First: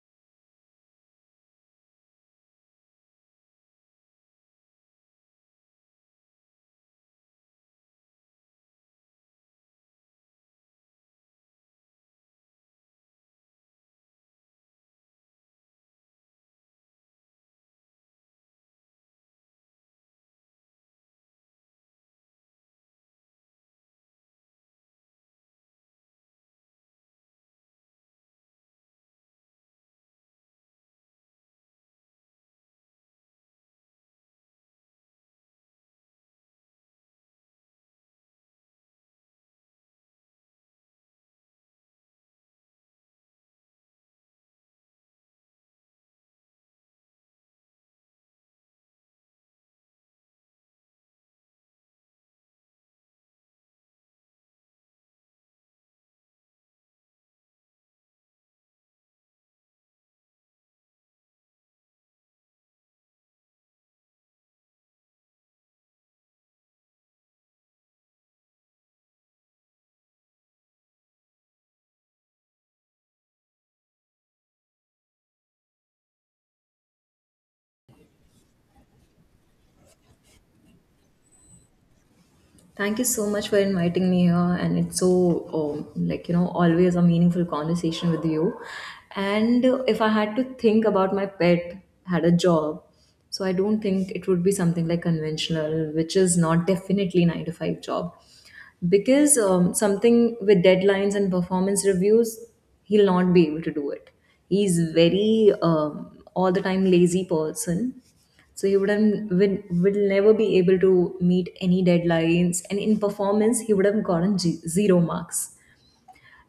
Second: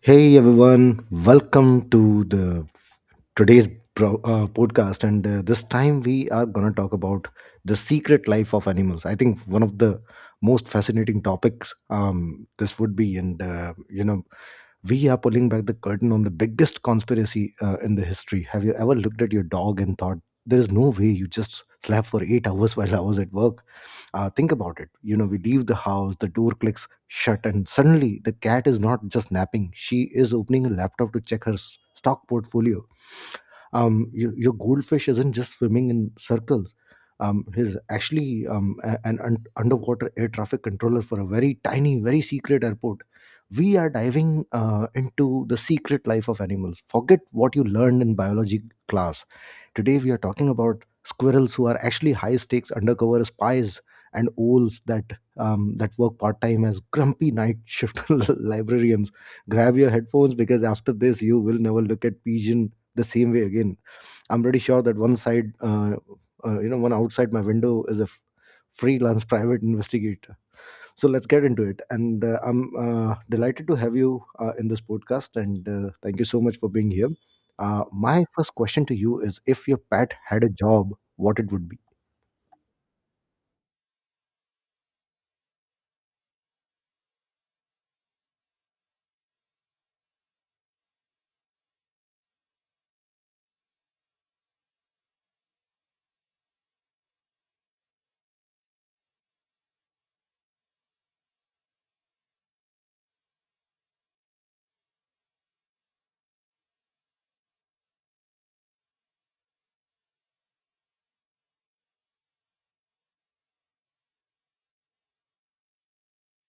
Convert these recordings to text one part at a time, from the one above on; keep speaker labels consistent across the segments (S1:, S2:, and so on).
S1: Hey everyone, welcome to today's podcast, and this time we are gonna talk about the secret life of animals. I think one of the most fascinating topics this would be, and we are pulling back the curtain on the biggest conspiracy in the history. Have you ever looked at your dog and thought there is no way you just slept for 8 hours while I was at work? Think about it. We leave the house, the door clicks shut, and suddenly the cat is not just napping, she is opening a laptop to check her stock portfolio. Your goldfish isn't just swimming in circles. He's actually underwater air traffic controller for a very tiny, very secret airport. We are diving into the secret life of animals. Forget what you learned in biology class. Today, we are talking about squirrels who are actually high stakes undercover spies, and owls that that work part time as grumpy night shift librarians. Grab your headphones, because after this, you will never look at pigeon the same way again. I'm pretty sure that one side you know one outside my window is a freelance private investigator. So let's get into it and I'm delighted to have you in this podcast, and thank you so much for being here. My first question to you is, if your pet had a job, what it would be.
S2: Thank you so much for inviting me here, and it's so like always a meaningful conversation with you. And if I had to think about my pet had a job, so I don't think it would be something like conventional, which is not definitely nine to five job, because something with deadlines and performance reviews, he'll not be able to do it. He's very all the time lazy person, so he would have will, will never be able to meet any deadlines, and in performance he would have gotten zero marks.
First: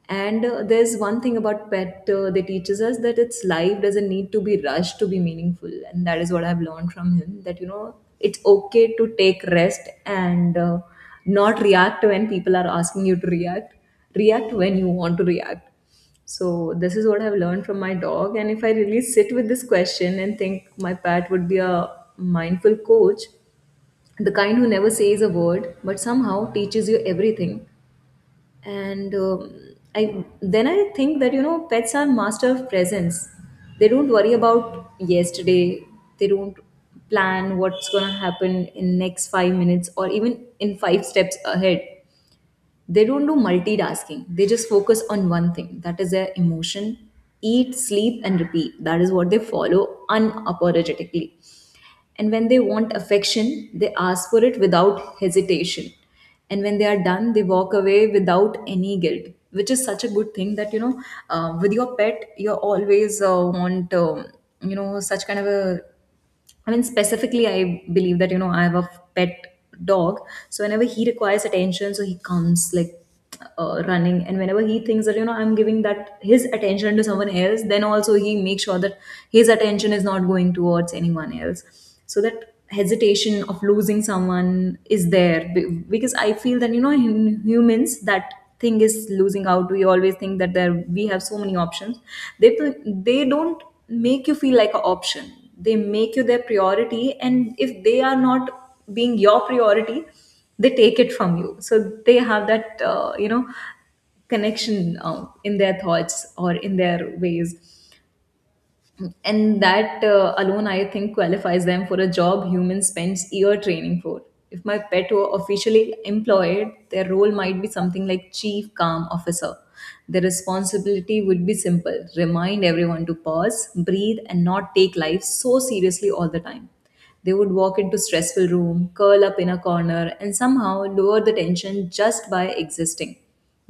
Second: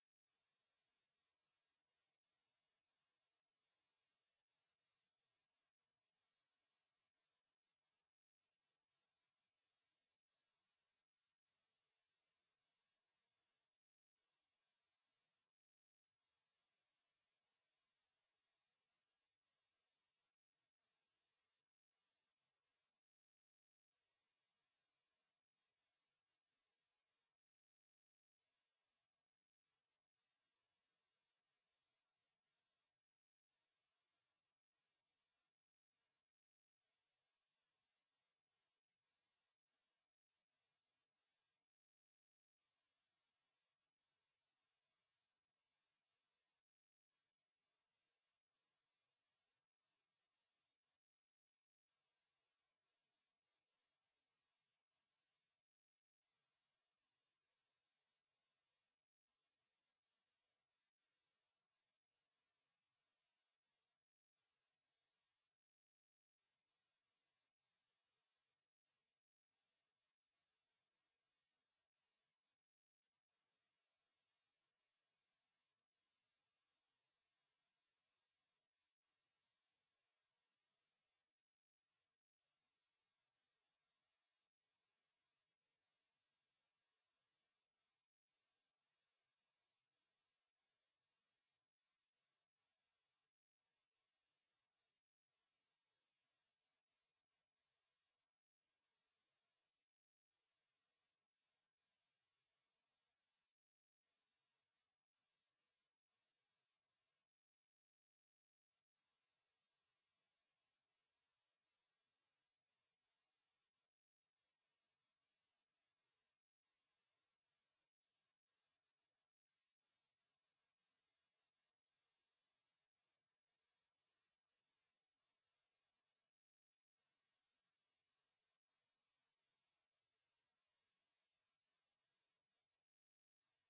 S2: And there's one thing about pet that teaches us that its life doesn't need to be rushed to be meaningful. And that is what I've learned from him that, it's okay to take rest and not react when people are asking you to react. React when you want to react. So, this is what I've learned from my dog. And if I really sit with this question and think my pet would be a mindful coach, the kind who never says a word but somehow teaches you everything. And I think that pets are master of presence. They don't worry about yesterday. They don't plan what's going to happen in next 5 minutes or even in 5 steps ahead. They don't do multitasking. They just focus on one thing, that is their emotion. Eat, sleep, and repeat, that is what they follow unapologetically. And when they want affection, they ask for it without hesitation. And when they are done, they walk away without any guilt, which is such a good thing that with your pet, you always want, such kind of a, I mean, specifically, I believe that, I have a pet dog. So whenever he requires attention, so he comes like running. And whenever he thinks that, I'm giving that his attention to someone else, then also he makes sure that his attention is not going towards anyone else. So that hesitation of losing someone is there. Because I feel that, in humans, that thing is losing out. We always think that there we have so many options. They, they don't make you feel like an option. They make you their priority, and if they are not being your priority, they take it from you. So they have that connection in their thoughts or in their ways. And that alone, I think, qualifies them for a job humans spends year training for. If my pet were officially employed, their role might be something like chief calm officer. The responsibility would be simple: remind everyone to pause, breathe, and not take life so seriously all the time. They would walk into stressful room, curl up in a corner, and somehow lower the tension just by existing.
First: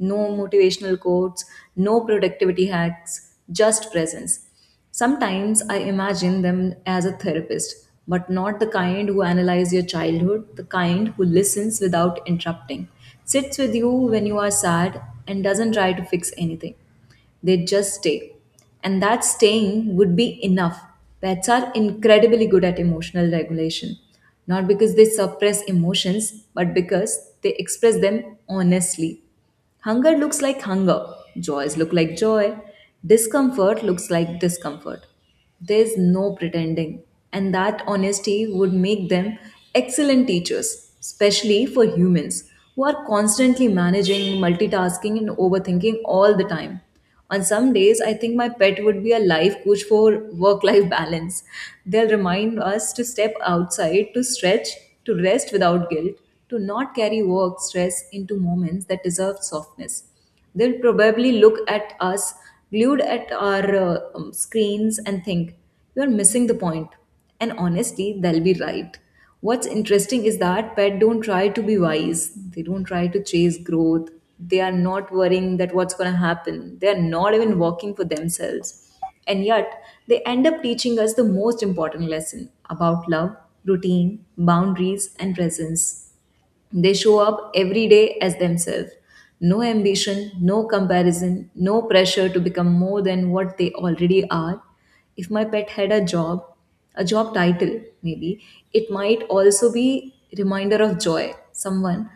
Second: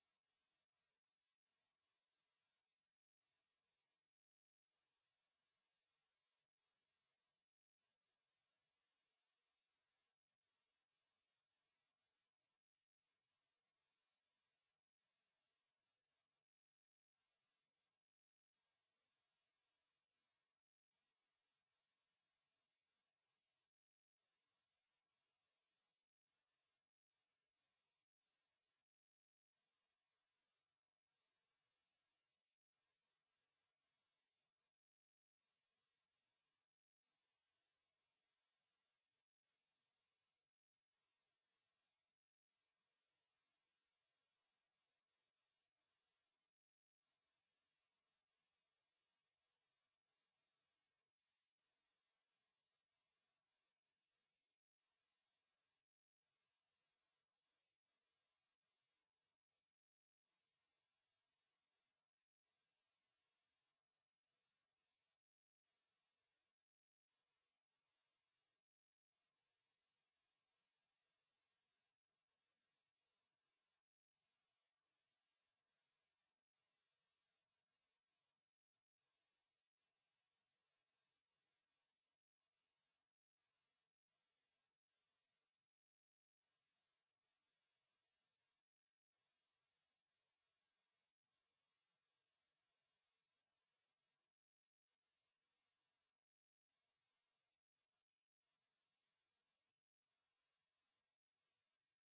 S2: No motivational quotes, no productivity hacks, just presence. Sometimes I imagine them as a therapist, but not the kind who analyzes your childhood, the kind who listens without interrupting, sits with you when you are sad, and doesn't try to fix anything. They just stay. And that staying would be enough. Pets are incredibly good at emotional regulation, not because they suppress emotions, but because they express them honestly. Hunger looks like hunger, joys look like joy, discomfort looks like discomfort. There's no pretending, and that honesty would make them excellent teachers, especially for humans who are constantly managing, multitasking, and overthinking all the time. On some days, I think my pet would be a life coach for work life balance. They'll remind us to step outside, to stretch, to rest without guilt, to not carry work stress into moments that deserve softness. They'll probably look at us, glued at our screens, and think, you're missing the point. And honestly, they'll be right. What's interesting is that pets don't try to be wise. They don't try to chase growth. They are not worrying that what's going to happen. They are not even working for themselves. And yet they end up teaching us the most important lesson about love, routine, boundaries, and presence. They show up every day as themselves. No ambition, no comparison, no pressure to become more than what they already are. If my pet had a job title maybe, it might also be reminder of joy, someone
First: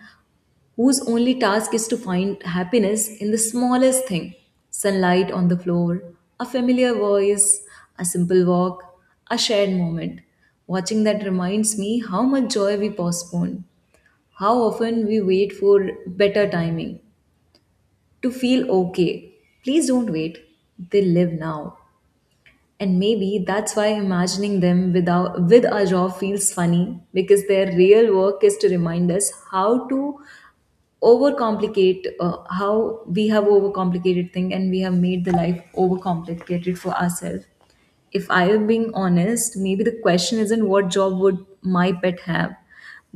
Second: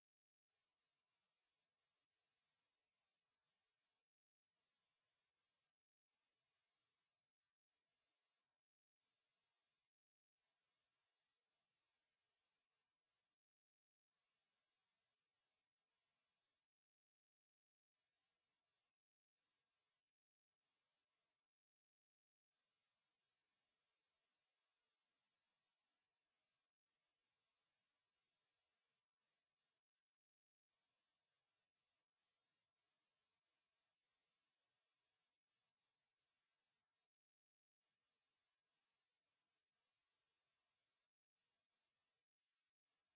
S2: whose only task is to find happiness in the smallest thing. Sunlight on the floor, a familiar voice, a simple walk, a shared moment. Watching that reminds me how much joy we postpone, how often we wait for better timing to feel okay. Please don't wait. They live now. And maybe that's why imagining them without with a jaw feels funny, because their real work is to remind us how to overcomplicate, how we have overcomplicated thing, and we have made the life overcomplicated for ourselves. If I am being honest, maybe the question isn't what job would my pet have,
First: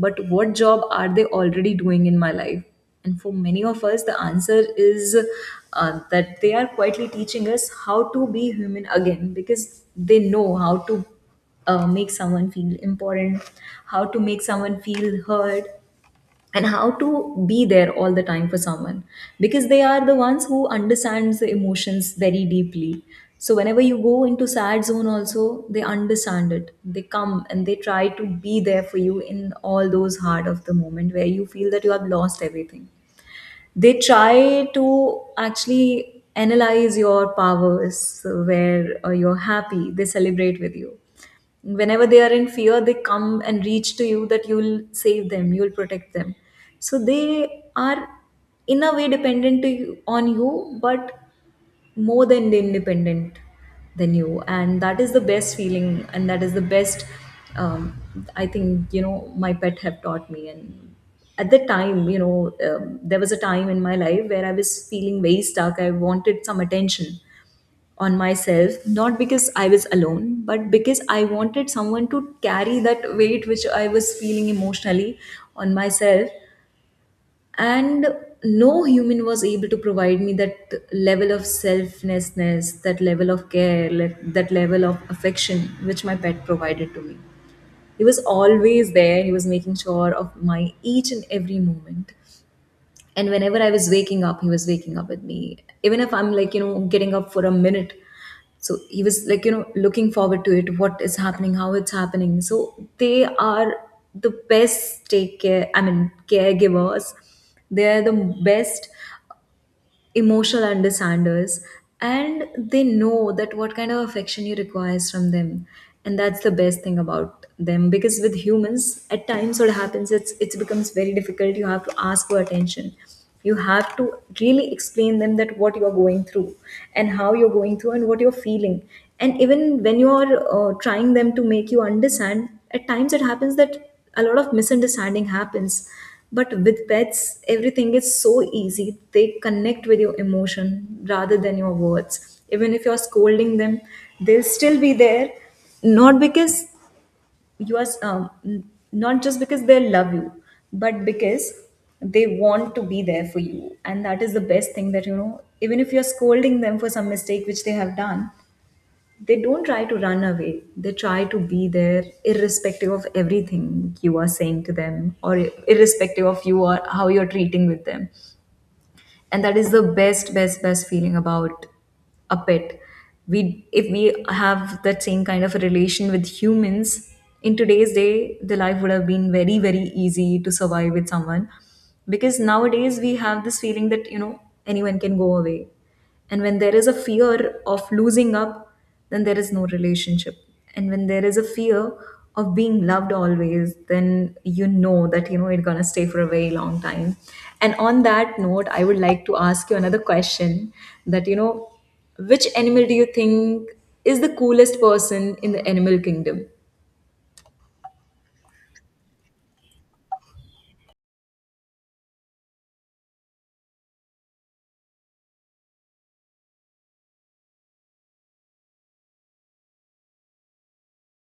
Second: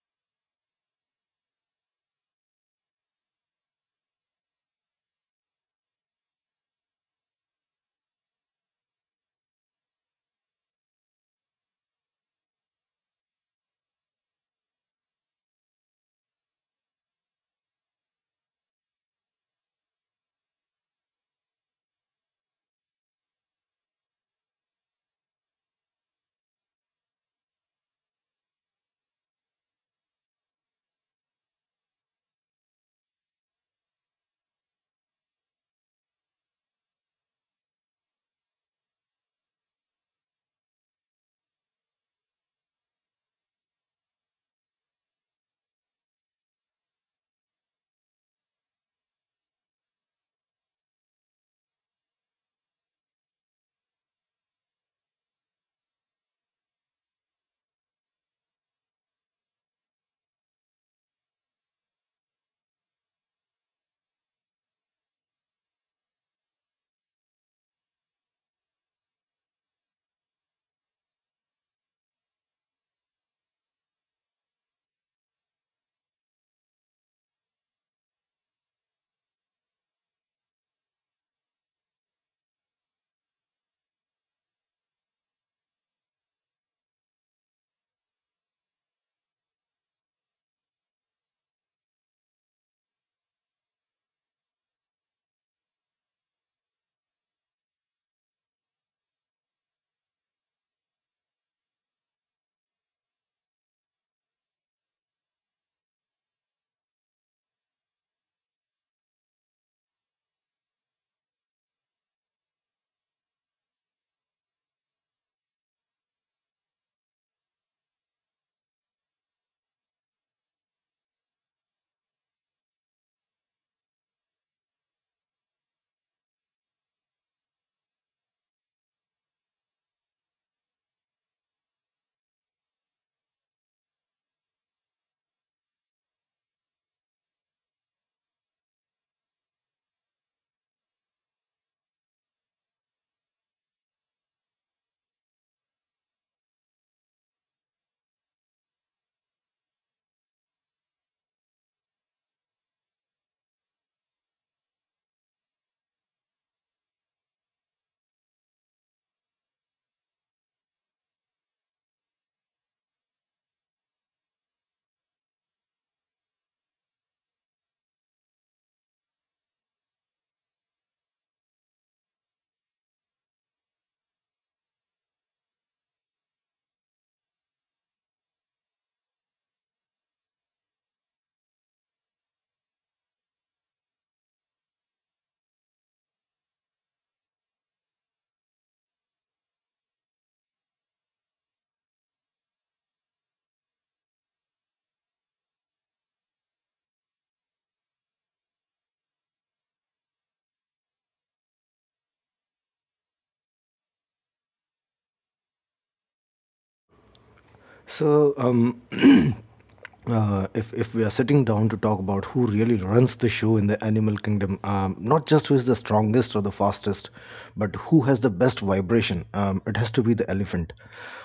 S2: but what job are they already doing in my life. And for many of us, the answer is that they are quietly teaching us how to be human again, because they know how to make someone feel important, how to make someone feel heard, and how to be there all the time for someone, because they are the ones who understands the emotions very deeply. So whenever you go into sad zone also, they understand it. They come and they try to be there for you in all those hard of the moment, where you feel that you have lost everything. They try to actually analyze your powers. Where you're happy, they celebrate with you. Whenever they are in fear, they come and reach to you that you'll save them, you'll protect them. So they are, in a way, dependent to you, on you, but more than independent than you. And that is the best feeling, and that is the best, um, I think, my pet have taught me. And at the time, there was a time in my life where I was feeling very stuck. I wanted some attention on myself, not because I was alone but because I wanted someone to carry that weight which I was feeling emotionally on myself. And no human was able to provide me that level of selflessness, that level of care, that level of affection which my pet provided to me. He was always there. He was making sure of my each and every moment. And whenever I was waking up, he was waking up with me, even if I'm like, getting up for a minute. So he was like, looking forward to it, what is happening, how it's happening. So they are the best take care, I mean, caregivers. They are the best emotional understanders, and they know that what kind of affection you requires from them. And that's the best thing about them, because with humans, at times what happens, it becomes very difficult. You have to ask for attention. You have to really explain them that what you're going through, and how you're going through, and what you're feeling. And even when you're trying them to make you understand, at times it happens that a lot of misunderstanding happens. But with pets, everything is so easy. They connect with your emotion rather than your words. Even if you're scolding them, they'll still be there, not because you are not just because they love you, but because they want to be there for you. And that is the best thing that, even if you're scolding them for some mistake which they have done, they don't try to run away. They try to be there irrespective of everything you are saying to them, or irrespective of you or how you're treating with them. And that is the best, best, best feeling about a pet. We if we have that same kind of a relation with humans in today's day, the life would have been very very easy to survive with someone, because nowadays we have this feeling that, anyone can go away. And when there is a fear of losing up, then there is no relationship. And when there is a fear of being loved always, then you know that it's gonna stay for a very long time. And on that note, I would like to ask you another question, that you know, which animal do you think is the coolest person in the animal kingdom?
S1: So, if we are sitting down to talk about who really runs the show in the animal kingdom, not just who is the strongest or the fastest, but who has the best vibration, it has to be the elephant.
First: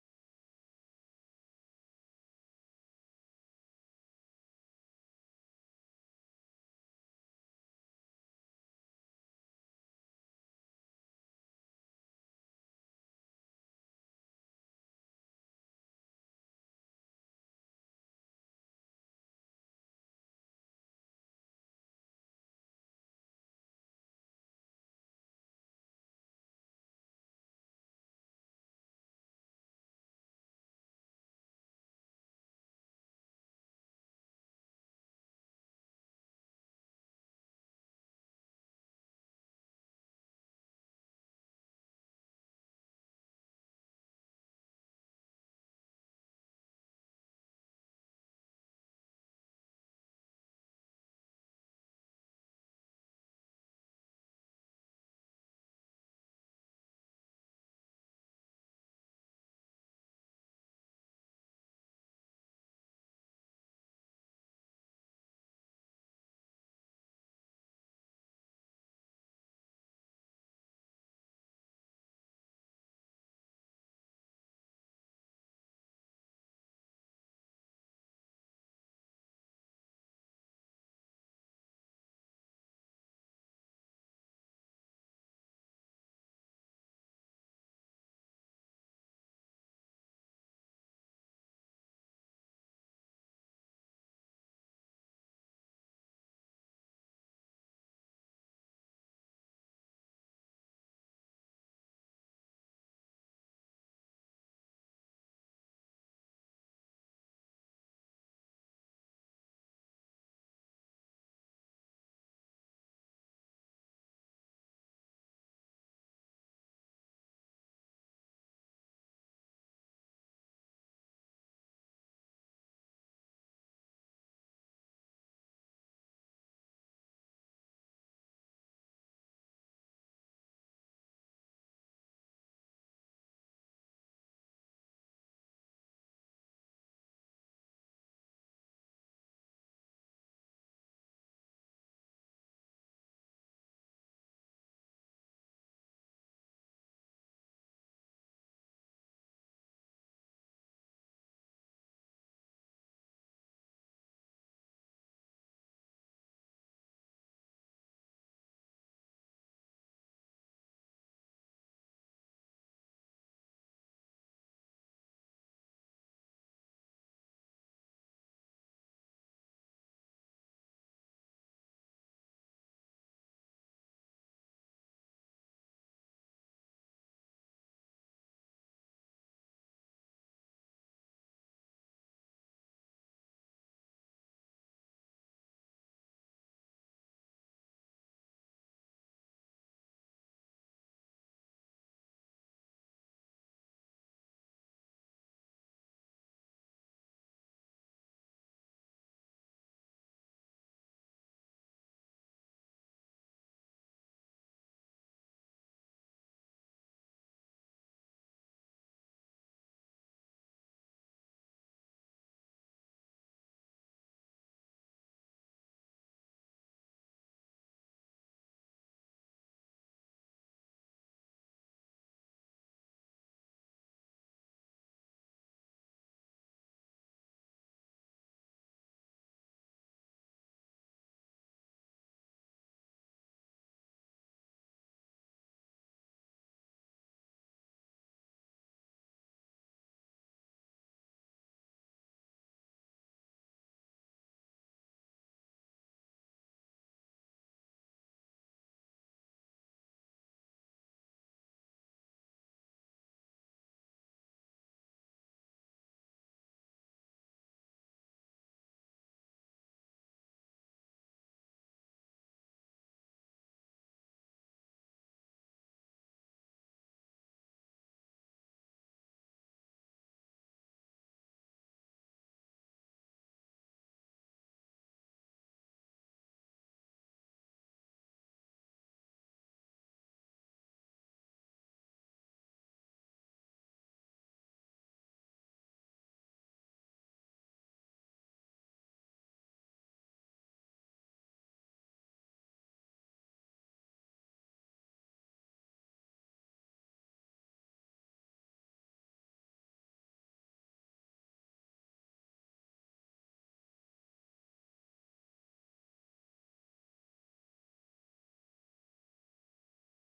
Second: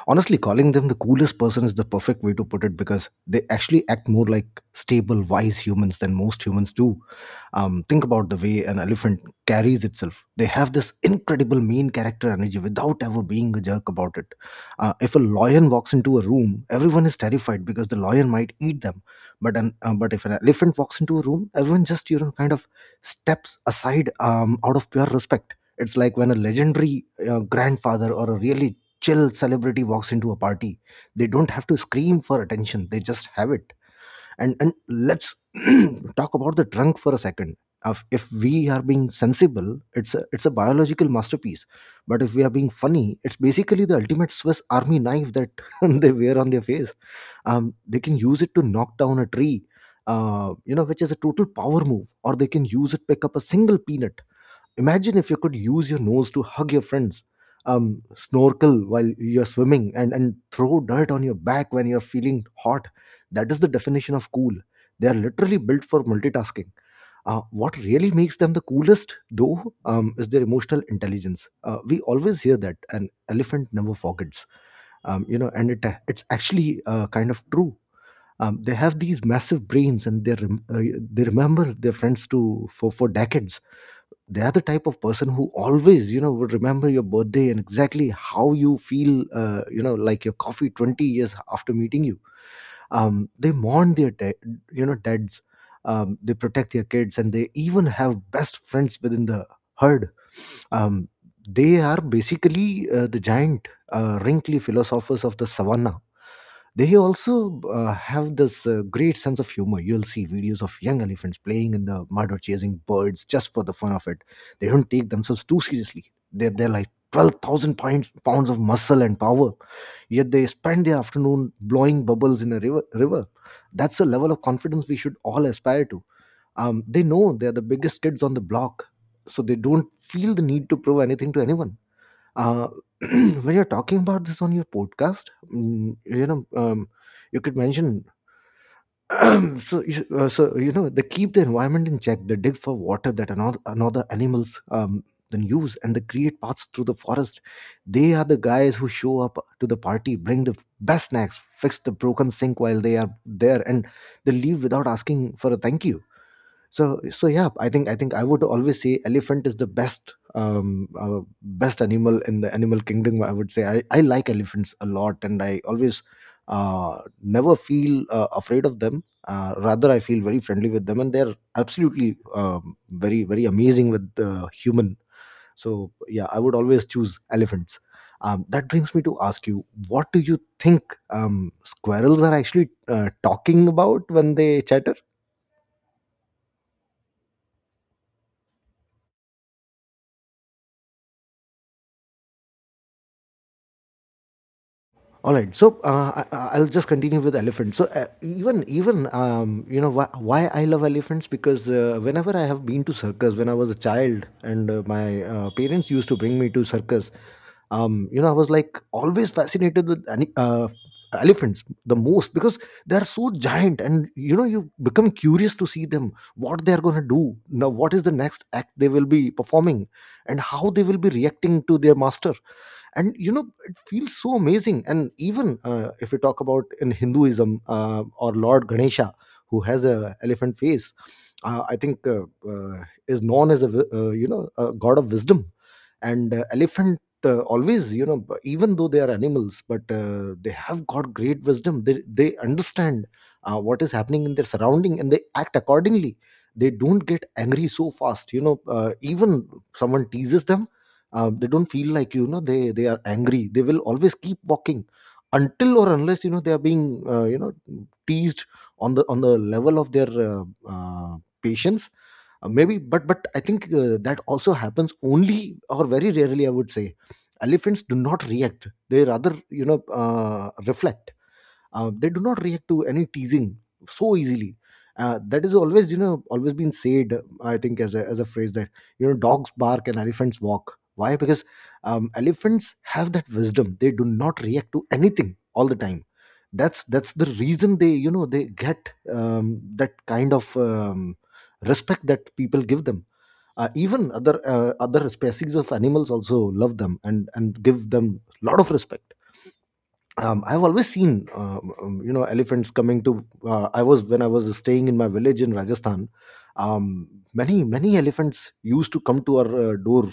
S1: Honestly, calling them the coolest person is the perfect way to put it, because they actually act more like stable, wise humans than most humans do. Think about the way an elephant carries itself. They have this incredible mean character energy without ever being a jerk about it. If a lion walks into a room, everyone is terrified because the lion might eat them. But if an elephant walks into a room, everyone just, you know, kind of steps aside out of pure respect. It's like when a legendary grandfather or a really chill celebrity walks into a party, they don't have to scream for attention; they just have it. And let's talk about the trunk for a second. If we are being sensible, it's a biological masterpiece, but if we are being funny, it's basically the ultimate Swiss army knife that they wear on their face. They can use it to knock down a tree, which is a total power move, or they can use it pick up a single peanut. Imagine if you could use your nose to hug your friends, snorkel while you're swimming, and throw dirt on your back when you're feeling hot. That is the definition of cool. They are literally built for multitasking. What really makes them the coolest, though, is their emotional intelligence. We always hear that an elephant never forgets, and it's actually kind of true. They have these massive brains, and they remember their friends to for decades. They are the type of person who always, you know, would remember your birthday and exactly how you feel, like your coffee, 20 years after meeting you. They mourn their dads, they protect their kids, and they even have best friends within the herd. um, they are basically the giant wrinkly philosophers of the savannah. They also have this great sense of humor. You'll see videos of young elephants playing in the mud or chasing birds just for the fun of it. They don't take themselves too seriously. They're like 12,000 pounds of muscle and power, yet they spend their afternoon blowing bubbles in a river. That's a level of confidence we should all aspire to. They know they're the biggest kids on the block, so they don't feel the need to prove anything to anyone. uh, when you're talking about this on your podcast, mm, you know, um, you could mention so you know they keep the environment in check. They dig for water that another animals then use, and they create paths through the forest. They are the guys who show up to the party, bring the best snacks, fix the broken sink while they are there, and they leave without asking for a thank you. So yeah, I think I would always say elephant is the best best animal in the animal kingdom, I would say. I like elephants a lot, and I always never feel afraid of them. Rather, I feel very friendly with them, and they're absolutely very very amazing with the human. So yeah, I would always choose elephants. That brings me to ask you, what do you think squirrels are actually talking about when they chatter. All right, so I'll just continue with elephants. So even even you know, why I love elephants, because whenever I have been to circus when I was a child, and my parents used to bring me to circus, you know, I was like always fascinated with elephants the most, because they are so giant, and you know, you become curious to see them, what they are going to do now, what is the next act they will be performing, and how they will be reacting to their master. And you know, it feels so amazing. And even if we talk about in Hinduism or Lord Ganesha, who has a elephant face, I think is known as a wi- you know a god of wisdom. And elephant always, you know, even though they are animals, but they have got great wisdom. They understand what is happening in their surrounding, and they act accordingly. They don't get angry so fast, you know. Even someone teases them, they don't feel like, you know, they are angry. They will always keep walking until or unless, you know, they are being teased on the level of their uh, patience, maybe. But I think that also happens only, or very rarely, I would say. Elephants do not react, they rather, you know, reflect. They do not react to any teasing so easily. That is always, you know, always been said, I think as as a phrase that, you know, dogs bark and elephants walk. Why? Because elephants have that wisdom, they do not react to anything all the time. That's the reason they, you know, they get that kind of respect that people give them. Even other other species of animals also love them and give them a lot of respect. I've always seen, you know, elephants coming to. I was when I was staying in my village in Rajasthan. Um, Many many elephants used to come to our door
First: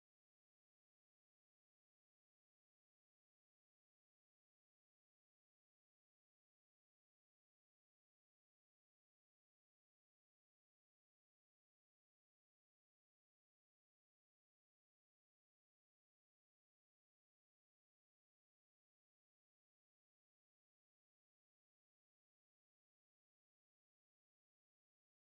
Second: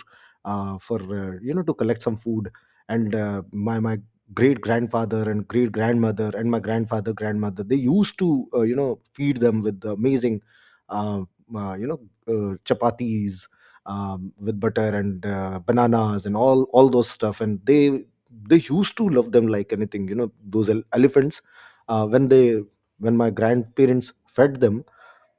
S1: for you know, to collect some food, and my great grandfather and great grandmother and my grandfather grandmother, they used to feed them with amazing, uh, uh, you know, chapatis. With butter and bananas and all those stuff, and they used to love them like anything, you know, those elephants when they, when my grandparents fed them,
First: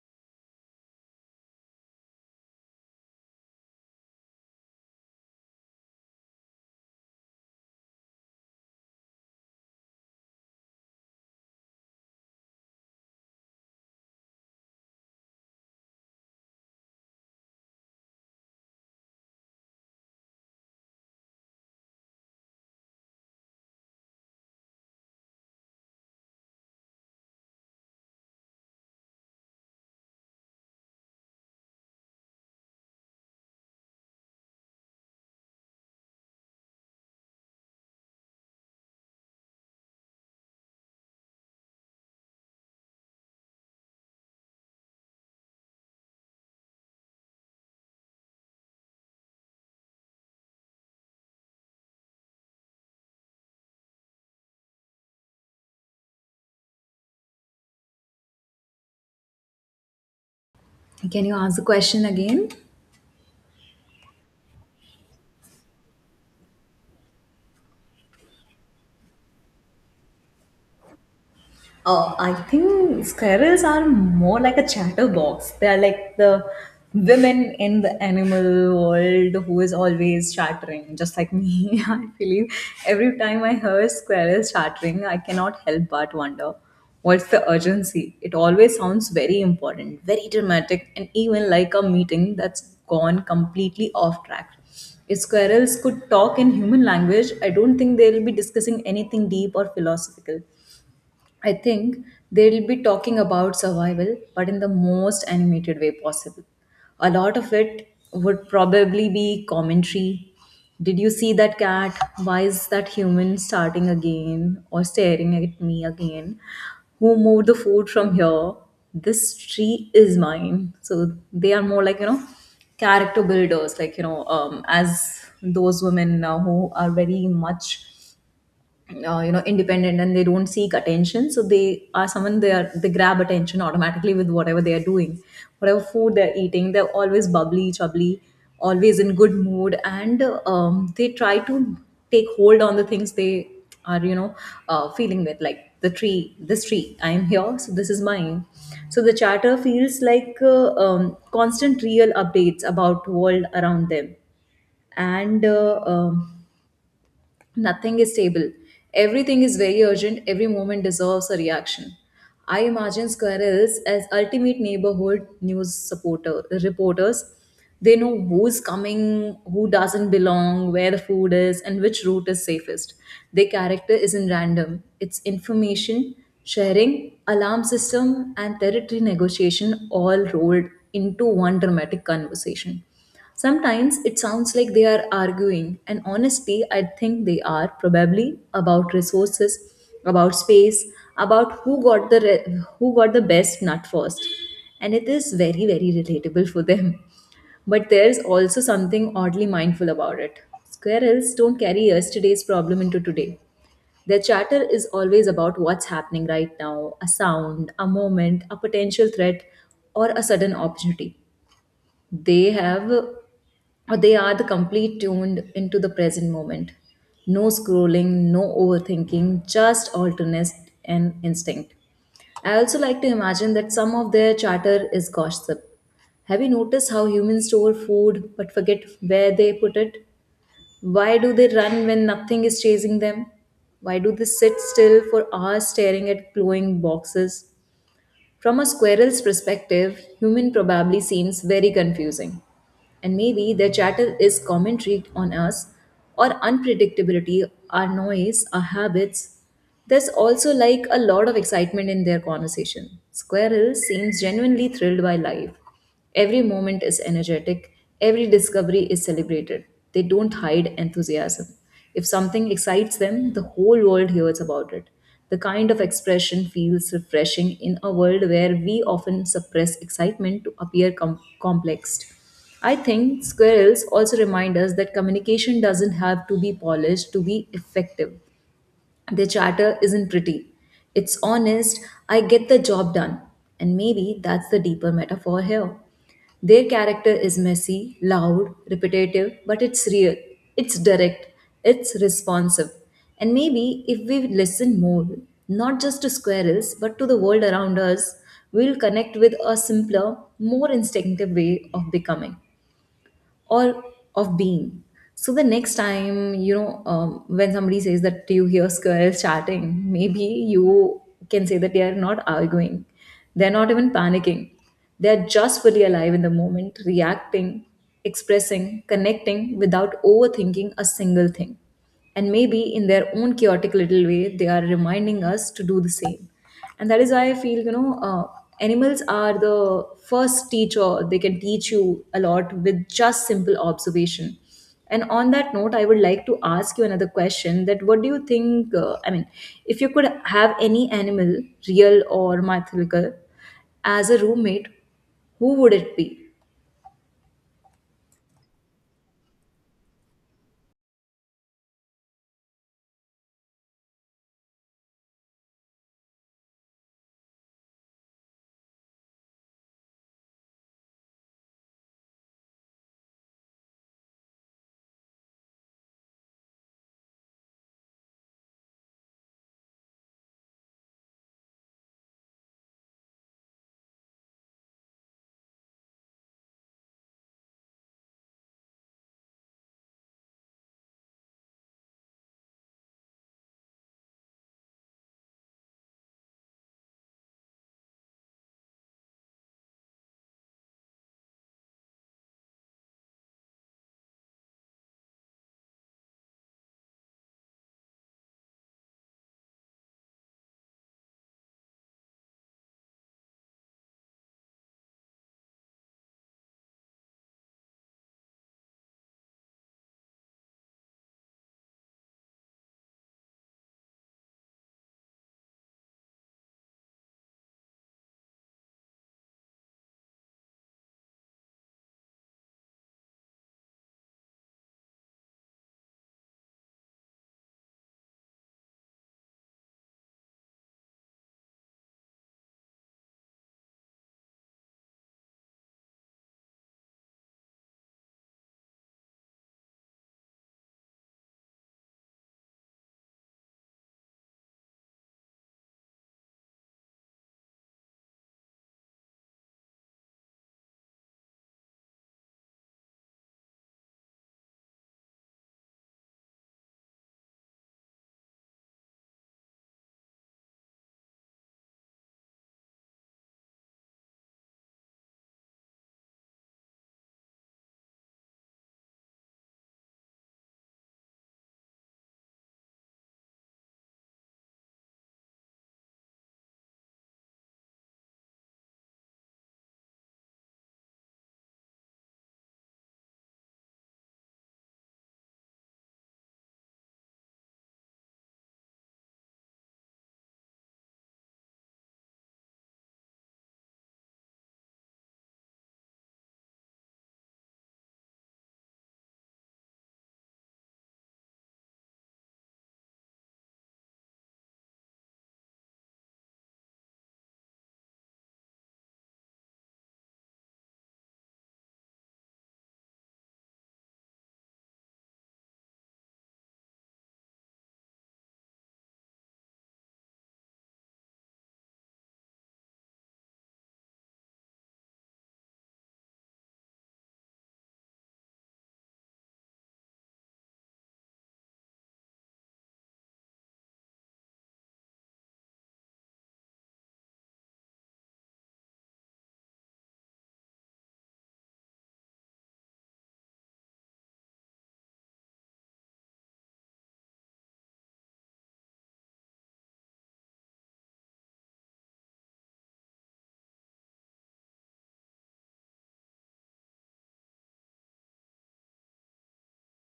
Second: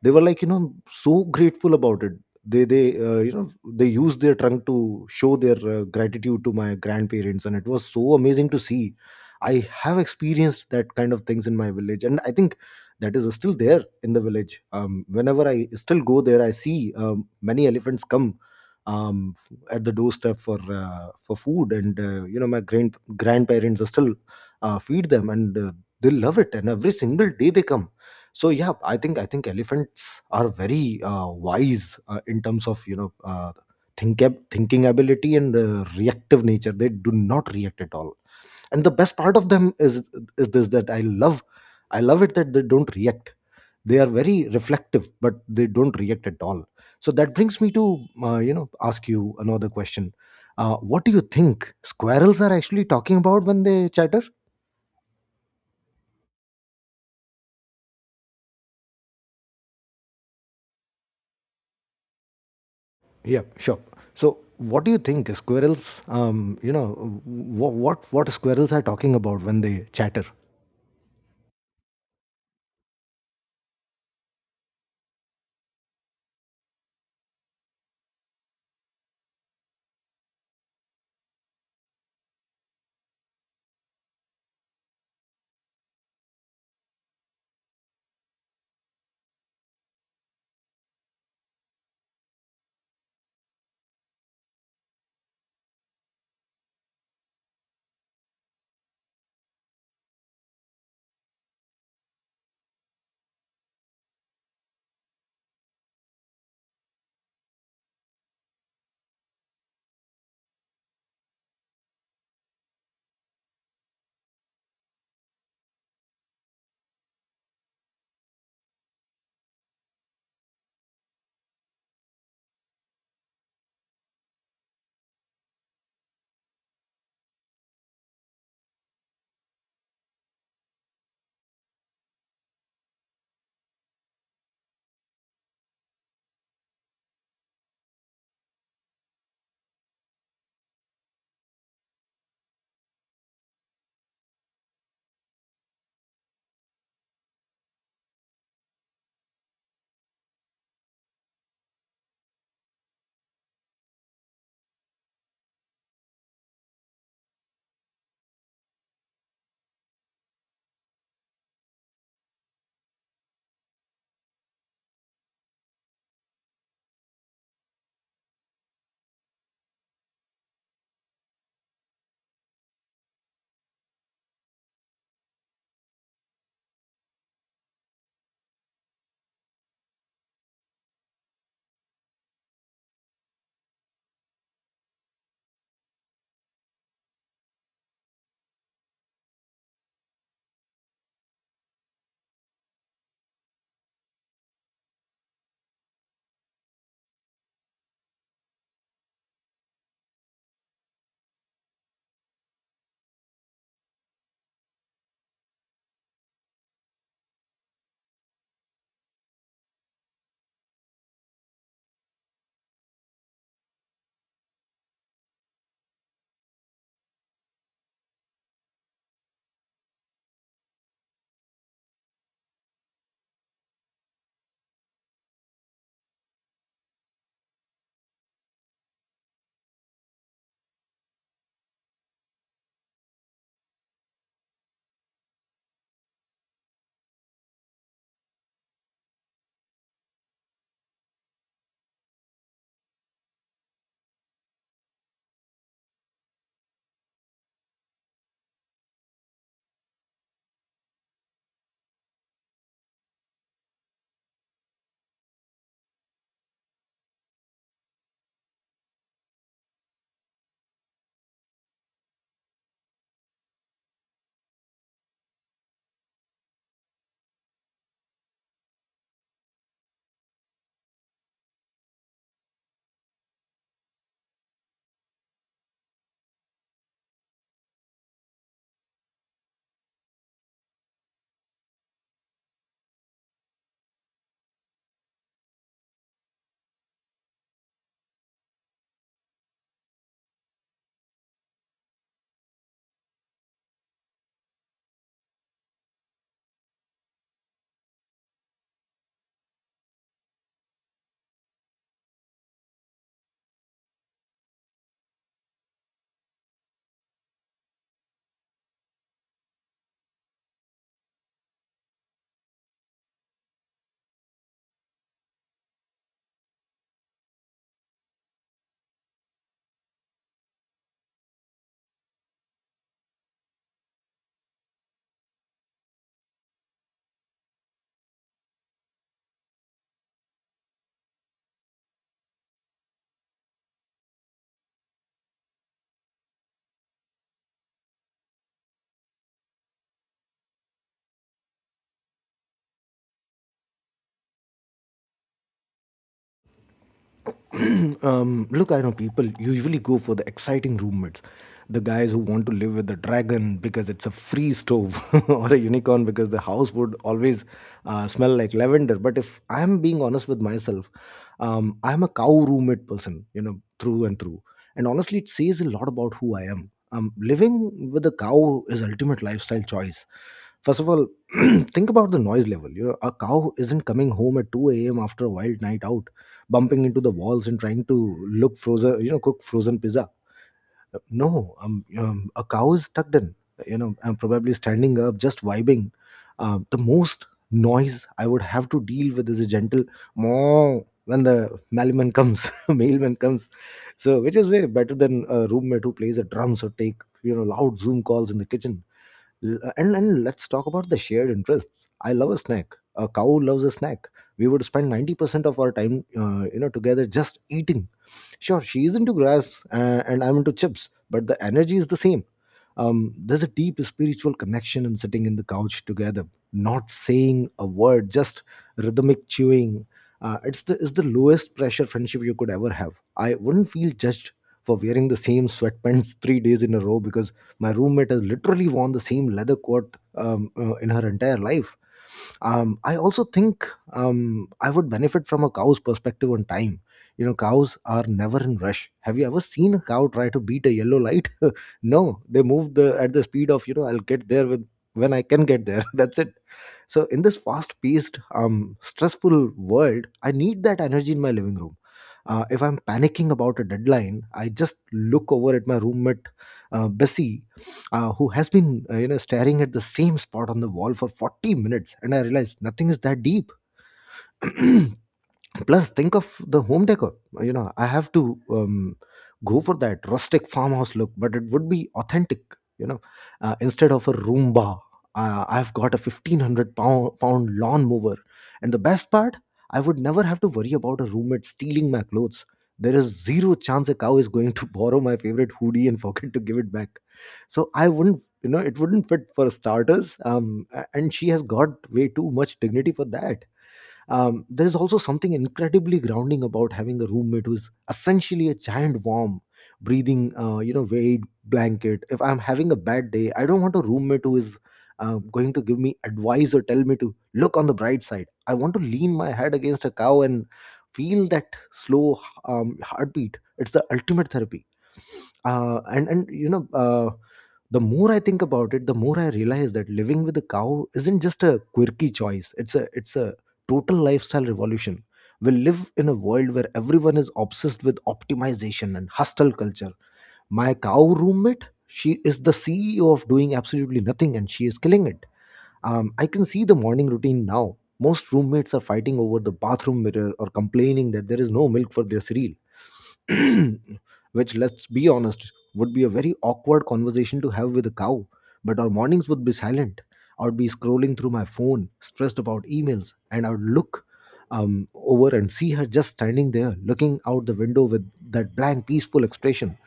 S1: they were like, so grateful about it. They they uh, you know they used their trunk to show their gratitude to my grandparents, and it was so amazing to see. I have experienced that kind of things in my village, and I think that is still there in the village. Whenever I still go there, I see many elephants come at the doorstep for food. And my grandparents still feed them, and they love it, and every single day they come. So yeah, I think elephants are very wise, in terms of, you know, think thinking ability and reactive nature. They do not react at all. And the best part of them is this, that I love, I love it, that they don't react. They are very reflective, but they don't react at all. So that brings me to, ask you another question. What do you think squirrels are actually talking about when they chatter?
S2: Can you ask the question again?
S1: Yeah, sure. So, what do you think squirrels? What squirrels are talking about when they chatter?
S2: I think squirrels are more like a chatterbox. They are like the women in the animal world who is always chattering, just like me. I believe every time I hear squirrels chattering, I cannot help but wonder what's the urgency. It always sounds very important, very dramatic, and even like a meeting that's gone completely off track. If squirrels could talk in human language, I don't think they'll be discussing anything deep or philosophical. I think they'll be talking about survival, but in the most animated way possible. A lot of it would probably be commentary. Did you see that cat? Why is that human starting again or staring at me again? Who moved the food from here? This tree is mine. So they are more like, you know, character builders, like, as those women who are very much independent, and they don't seek attention, so they are someone, they are, they grab attention automatically with whatever they are doing, whatever food they're eating. They're always bubbly, chubbly, always in good mood, and they try to take hold on the things they are, you know, feeling with, like the tree, this tree, I am here, so this is mine. So the chatter feels like constant real updates about world around them. And Nothing is stable. Everything is very urgent. Every moment deserves a reaction. I imagine squirrels as ultimate neighborhood news supporter reporters. They know who's coming, who doesn't belong, where the food is, and which route is safest. Their character isn't random. It's information sharing, alarm system, and territory negotiation all rolled into one dramatic conversation. Sometimes it sounds like they are arguing, and honestly, I think they are probably about resources, about space, about who got the best nut first. And it is very very relatable for them. But there's also something oddly mindful about it. Squirrels don't carry yesterday's problem into today. Their chatter is always about what's happening right now, a sound, a moment, a potential threat, or a sudden opportunity they have, or they are the complete tuned into the present moment. No scrolling, no overthinking, just alternate and instinct. I also like to imagine that some of their chatter is gossip. Have you noticed how humans store food but forget where they put it? Why do they run when nothing is chasing them? Why do they sit still for hours staring at glowing boxes? From a squirrel's perspective, human probably seems very confusing, and maybe their chatter is commentary on us, or unpredictability, our noise, our habits. There's also like a lot of excitement in their conversation. Squirrel seems genuinely thrilled by life. Every moment is energetic, every discovery is celebrated. They don't hide enthusiasm. If something excites them, the whole world hears about it. The kind of expression feels refreshing in a world where we often suppress excitement to appear complexed. I think squirrels also remind us that communication doesn't have to be polished to be effective. Their chatter isn't pretty. It's honest, I get the job done. And maybe that's the deeper metaphor here. Their character is messy, loud, repetitive, but it's real, it's direct, it's responsive. And maybe if we listen more, not just to squirrels, but to the world around us, we'll connect with a simpler, more instinctive way of becoming, or of being. So the next time, when somebody says that you hear squirrels chatting, maybe you can say that they are not arguing, they're not even panicking. They're just fully alive in the moment, reacting, expressing, connecting without overthinking a single thing. And maybe in their own chaotic little way, they are reminding us to do the same. And that is why I feel, animals are the first teacher. They can teach you a lot with just simple observation. And on that note, I would like to ask you another question: that what do you think, I mean, if you could have any animal, real or mythological, as a roommate, who would it be?
S1: Look, I know people usually go for the exciting roommates, the guys who want to live with the dragon because it's a free stove, or a unicorn because the house would always smell like lavender. But if I'm being honest with myself, I'm a cow roommate person, you know, through and through. And honestly, it says a lot about who I am. Living with a cow is ultimate lifestyle choice. First of all, think about the noise level. You know, a cow isn't coming home at 2 a.m. after a wild night out, bumping into the walls and trying to look frozen you know cook frozen pizza. No. A cow is tucked in, you know, I'm probably standing up, just vibing. The most noise I would have to deal with is a gentle moo when the mailman comes mailman comes. So, which is way better than a roommate who plays the drums or take, you know, loud Zoom calls in the kitchen. And let's talk about the shared interests. I love a snack, a cow loves a snack. We would spend 90% of our time, together, just eating. Sure, she's into grass, and I'm into chips, but the energy is the same. There's a deep spiritual connection in sitting in the couch together, not saying a word, just rhythmic chewing. It's the lowest pressure friendship you could ever have. I wouldn't feel judged for wearing the same sweatpants 3 days in a row, because my roommate has literally worn the same leather coat in her entire life. I also think I would benefit from a cow's perspective on time. You know, cows are never in rush. Have you ever seen a cow try to beat a yellow light? No, they move the at the speed of, you know, I'll get there with, when I can get there. That's it. So in this fast-paced, stressful world, I need that energy in my living room. If I'm panicking about a deadline, I just look over at my roommate, Bessie, who has been, staring at the same spot on the wall for 40 minutes, and I realize nothing is that deep. Plus, think of the home decor. You know, I have to, go for that rustic farmhouse look, but it would be authentic, you know. Instead of a Roomba, I've got a 1500 pound lawn mower. And the best part, I would never have to worry about a roommate stealing my clothes. There is zero chance a cow is going to borrow my favorite hoodie and forget to give it back. So I wouldn't, you know, it wouldn't fit for starters, and she has got way too much dignity for that. There is also something incredibly grounding about having a roommate who is essentially a giant, warm, breathing, weight blanket. If I'm having a bad day, I don't want a roommate who is going to give me advice or tell me to look on the bright side. I want to lean my head against a cow and feel that slow, heartbeat. It's the ultimate therapy. And you know The more I think about it, the more I realize that living with a cow isn't just a quirky choice. It's a total lifestyle revolution. We live in a world where everyone is obsessed with optimization and hustle culture. My cow roommate, she is the CEO of doing absolutely nothing, and she is killing it. I can see the morning routine now. Most roommates are fighting over the bathroom mirror or complaining that there is no milk for their cereal. Which, let's be honest, would be a very awkward conversation to have with a cow. But our mornings would be silent. I would be scrolling through my phone, stressed about emails, and I would look over and see her just standing there, looking out the window with that blank, peaceful expression.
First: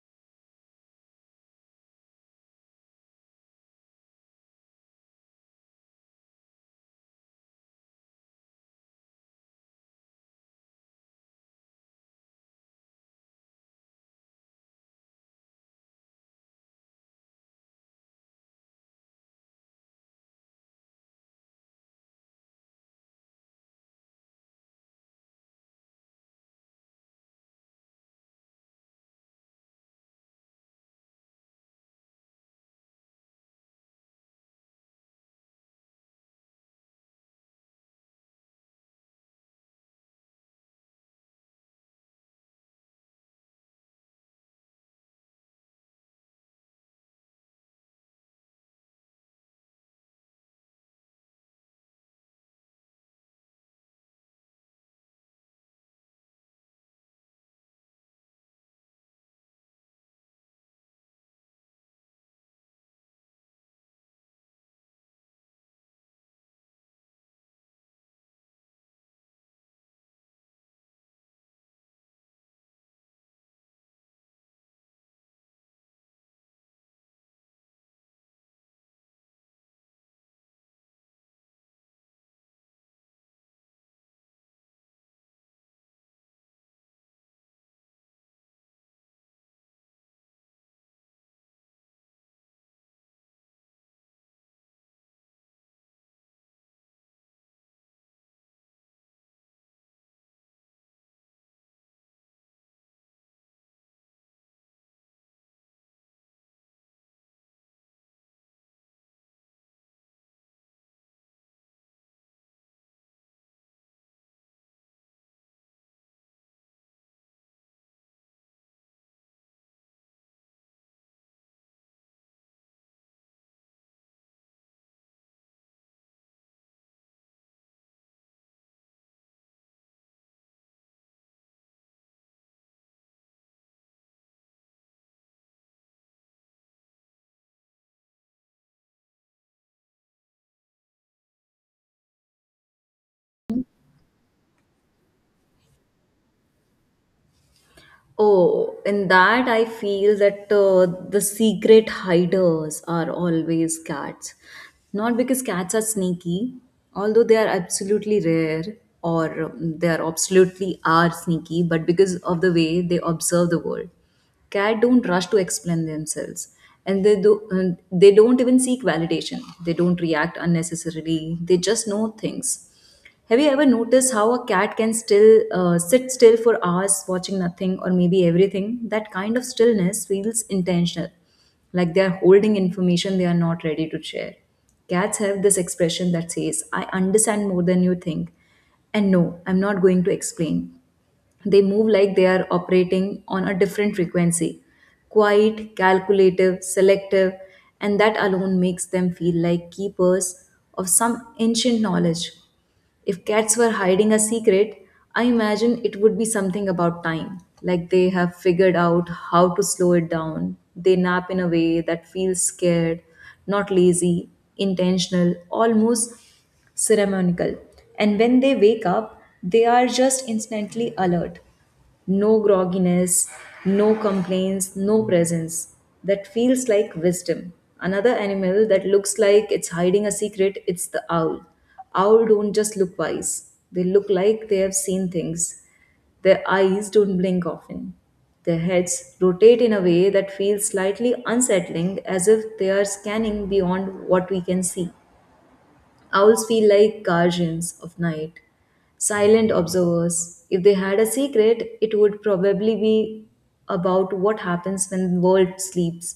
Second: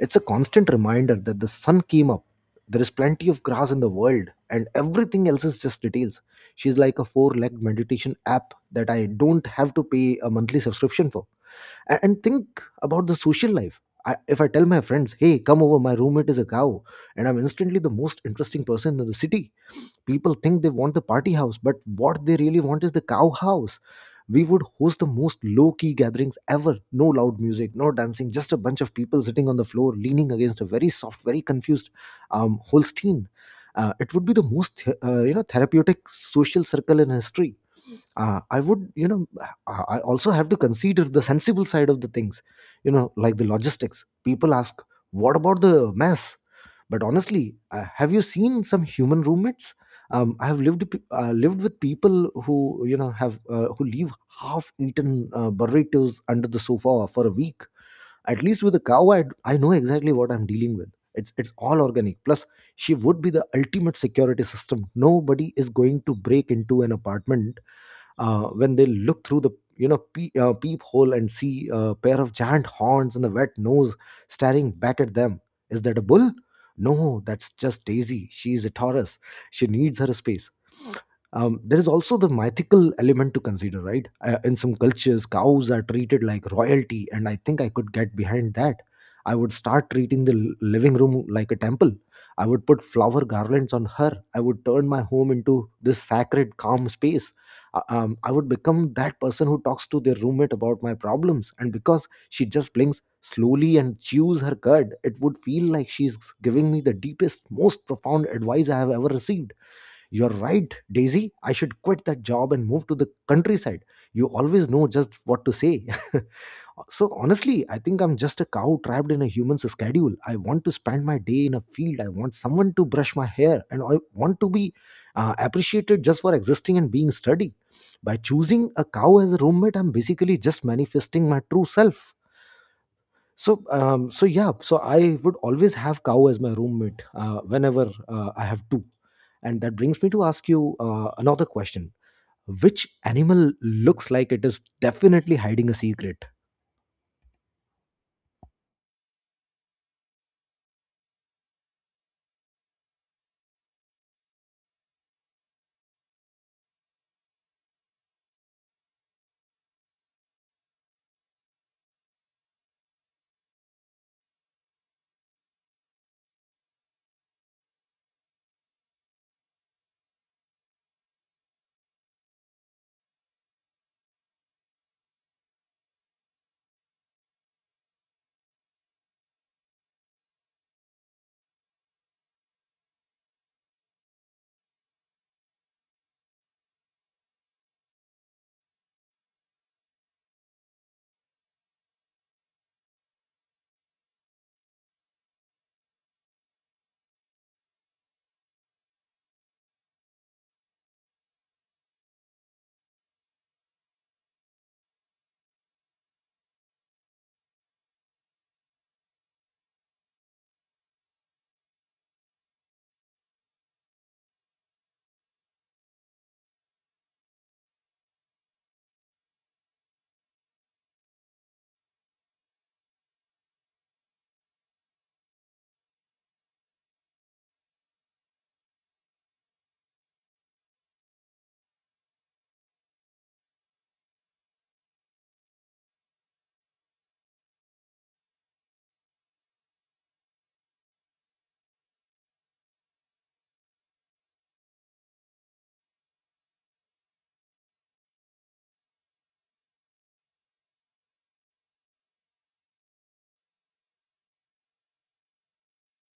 S1: It's a constant reminder that the sun came up. There is plenty of grass in the world, and everything else is just details. She's like a four legged meditation app that I don't have to pay a monthly subscription for. And think about the social life. If I tell my friends, hey, come over, my roommate is a cow, and I'm instantly the most interesting person in the city. People think they want the party house, but what they really want is the cow house. We would host the most low-key gatherings ever. No loud music, no dancing, just a bunch of people sitting on the floor, leaning against a very soft, very confused, Holstein. It would be the most therapeutic social circle in history. Uh, i would you know i I also have to consider the sensible side of the things. You know, like the logistics, people ask, what about the mess? But honestly, have you seen some human roommates? I have lived with people who, have who leave half eaten, burritos under the sofa for a week. At least with the cow, I know exactly what I'm dealing with. It's all organic. Plus, she would be the ultimate security system. Nobody is going to break into an apartment when they look through the, peephole and see a pair of giant horns and a wet nose staring back at them. Is that a bull? No, that's just Daisy. She's a Taurus. She needs her space. There is also the mythical element to consider, right? In some cultures, cows are treated like royalty, and I think I could get behind that. I would start treating the living room like a temple. I would put flower garlands on her. I would turn my home into this sacred, calm space. I would become that person who talks to their roommate about my problems. And because she just blinks slowly and chews her cud, it would feel like she's giving me the deepest, most profound advice I have ever received. "You're right, Daisy. I should quit that job and move to the countryside. You always know just what to say." So, honestly, I think I'm just a cow trapped in a human's schedule. I want to spend my day in a field. I want someone to brush my hair. And I want to be, appreciated just for existing and being sturdy. By choosing a cow as a roommate, I'm basically just manifesting my true self. So, yeah, so I would always have cow as my roommate, whenever, I have two, and that brings me to ask you, another question: which animal looks like it is definitely hiding a secret?
S2: Oh, in that I feel that the secret hiders are always cats. Not because cats are sneaky, although they are absolutely rare, or they are absolutely are sneaky, but because of the way they observe the world. Cat don't rush to explain themselves, and they do. And they don't even seek validation. They don't react unnecessarily. They just know things. Have you ever noticed how a cat can still sit still for hours watching nothing or maybe everything? That kind of stillness feels intentional, like they are holding information they are not ready to share. Cats have this expression that says, I understand more than you think, and no, I'm not going to explain. They move like they are operating on a different frequency, quiet, calculative, selective, and that alone makes them feel like keepers of some ancient knowledge. If cats were hiding a secret, I imagine it would be something about time, like they have figured out how to slow it down. They nap in a way that feels scared, not lazy, intentional, almost ceremonial. And when they wake up, they are just instantly alert. No grogginess, no complaints, no presence. That feels like wisdom. Another animal that looks like it's hiding a secret, it's the owl. Owl don't just look wise. They look like they have seen things. Their eyes don't blink often. Their heads rotate in a way that feels slightly unsettling, as if they are scanning beyond what we can see. Owls feel like guardians of night, silent observers. If they had a secret, it would probably be about what happens when the world sleeps.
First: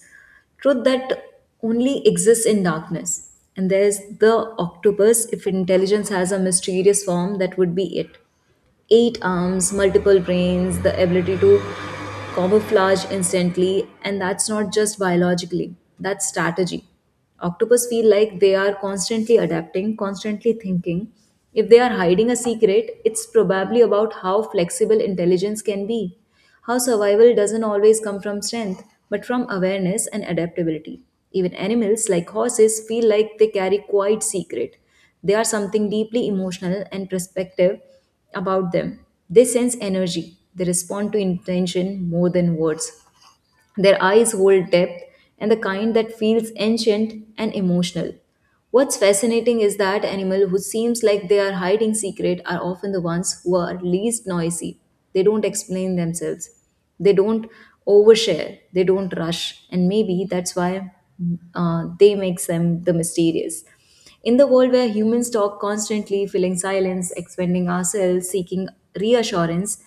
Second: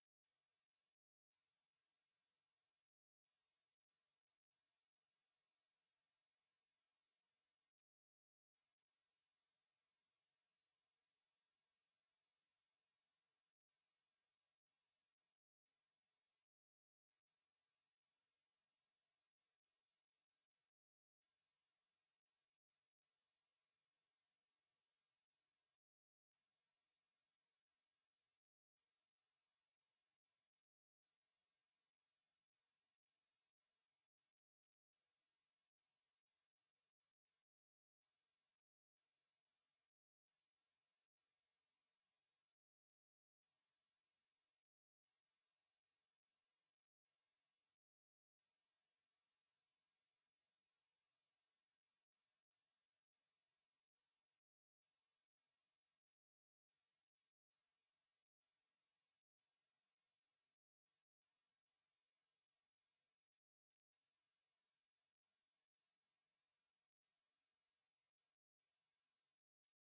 S2: Truth that only exists in darkness. And there's the octopus. If intelligence has a mysterious form, that would be it: eight arms, multiple brains, the ability to camouflage instantly, and that's not just biologically, that's strategy. Octopus feel like they are constantly adapting, constantly thinking. If they are hiding a secret, it's probably about how flexible intelligence can be. How survival doesn't always come from strength, but from awareness and adaptability. Even animals like horses feel like they carry quite secret. They are something deeply emotional and perspective about them. They sense energy. They respond to intention more than words. Their eyes hold depth, and the kind that feels ancient and emotional. What's fascinating is that animals who seems like they are hiding secret are often the ones who are least noisy. They don't explain themselves. They don't overshare. They don't rush. And maybe that's why they makes them the mysterious. In the world where humans talk constantly, filling silence, expanding ourselves, seeking reassurance,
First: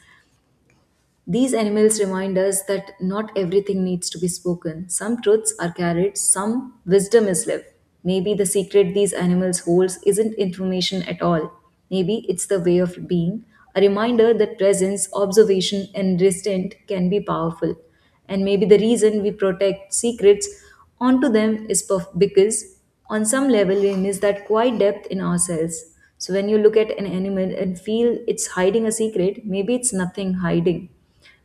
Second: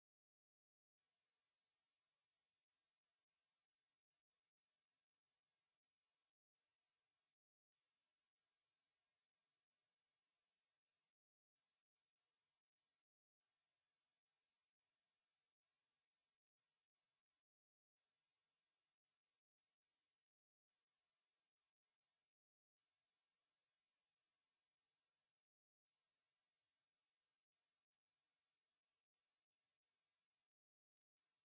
S2: these animals remind us that not everything needs to be spoken. Some truths are carried, some wisdom is lived. Maybe the secret these animals holds isn't information at all. Maybe it's the way of being, a reminder that presence, observation, and restraint can be powerful. And maybe the reason we protect secrets onto them is because on some level we miss that quiet depth in ourselves. So when you look at an animal and feel it's hiding a secret, maybe it's nothing hiding,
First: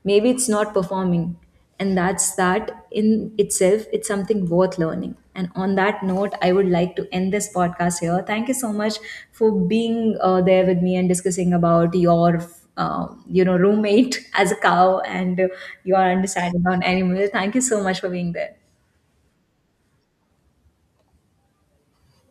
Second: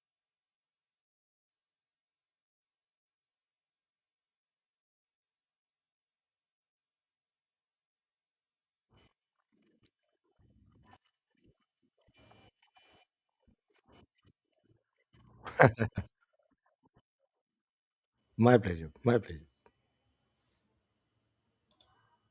S2: maybe it's not performing, and that's that in itself, it's something worth learning. And on that note, I would like to end this podcast here. Thank you so much for being there with me and discussing about your roommate as a cow, and your understanding on animals. Thank you so much for being there.
S1: My pleasure. My pleasure.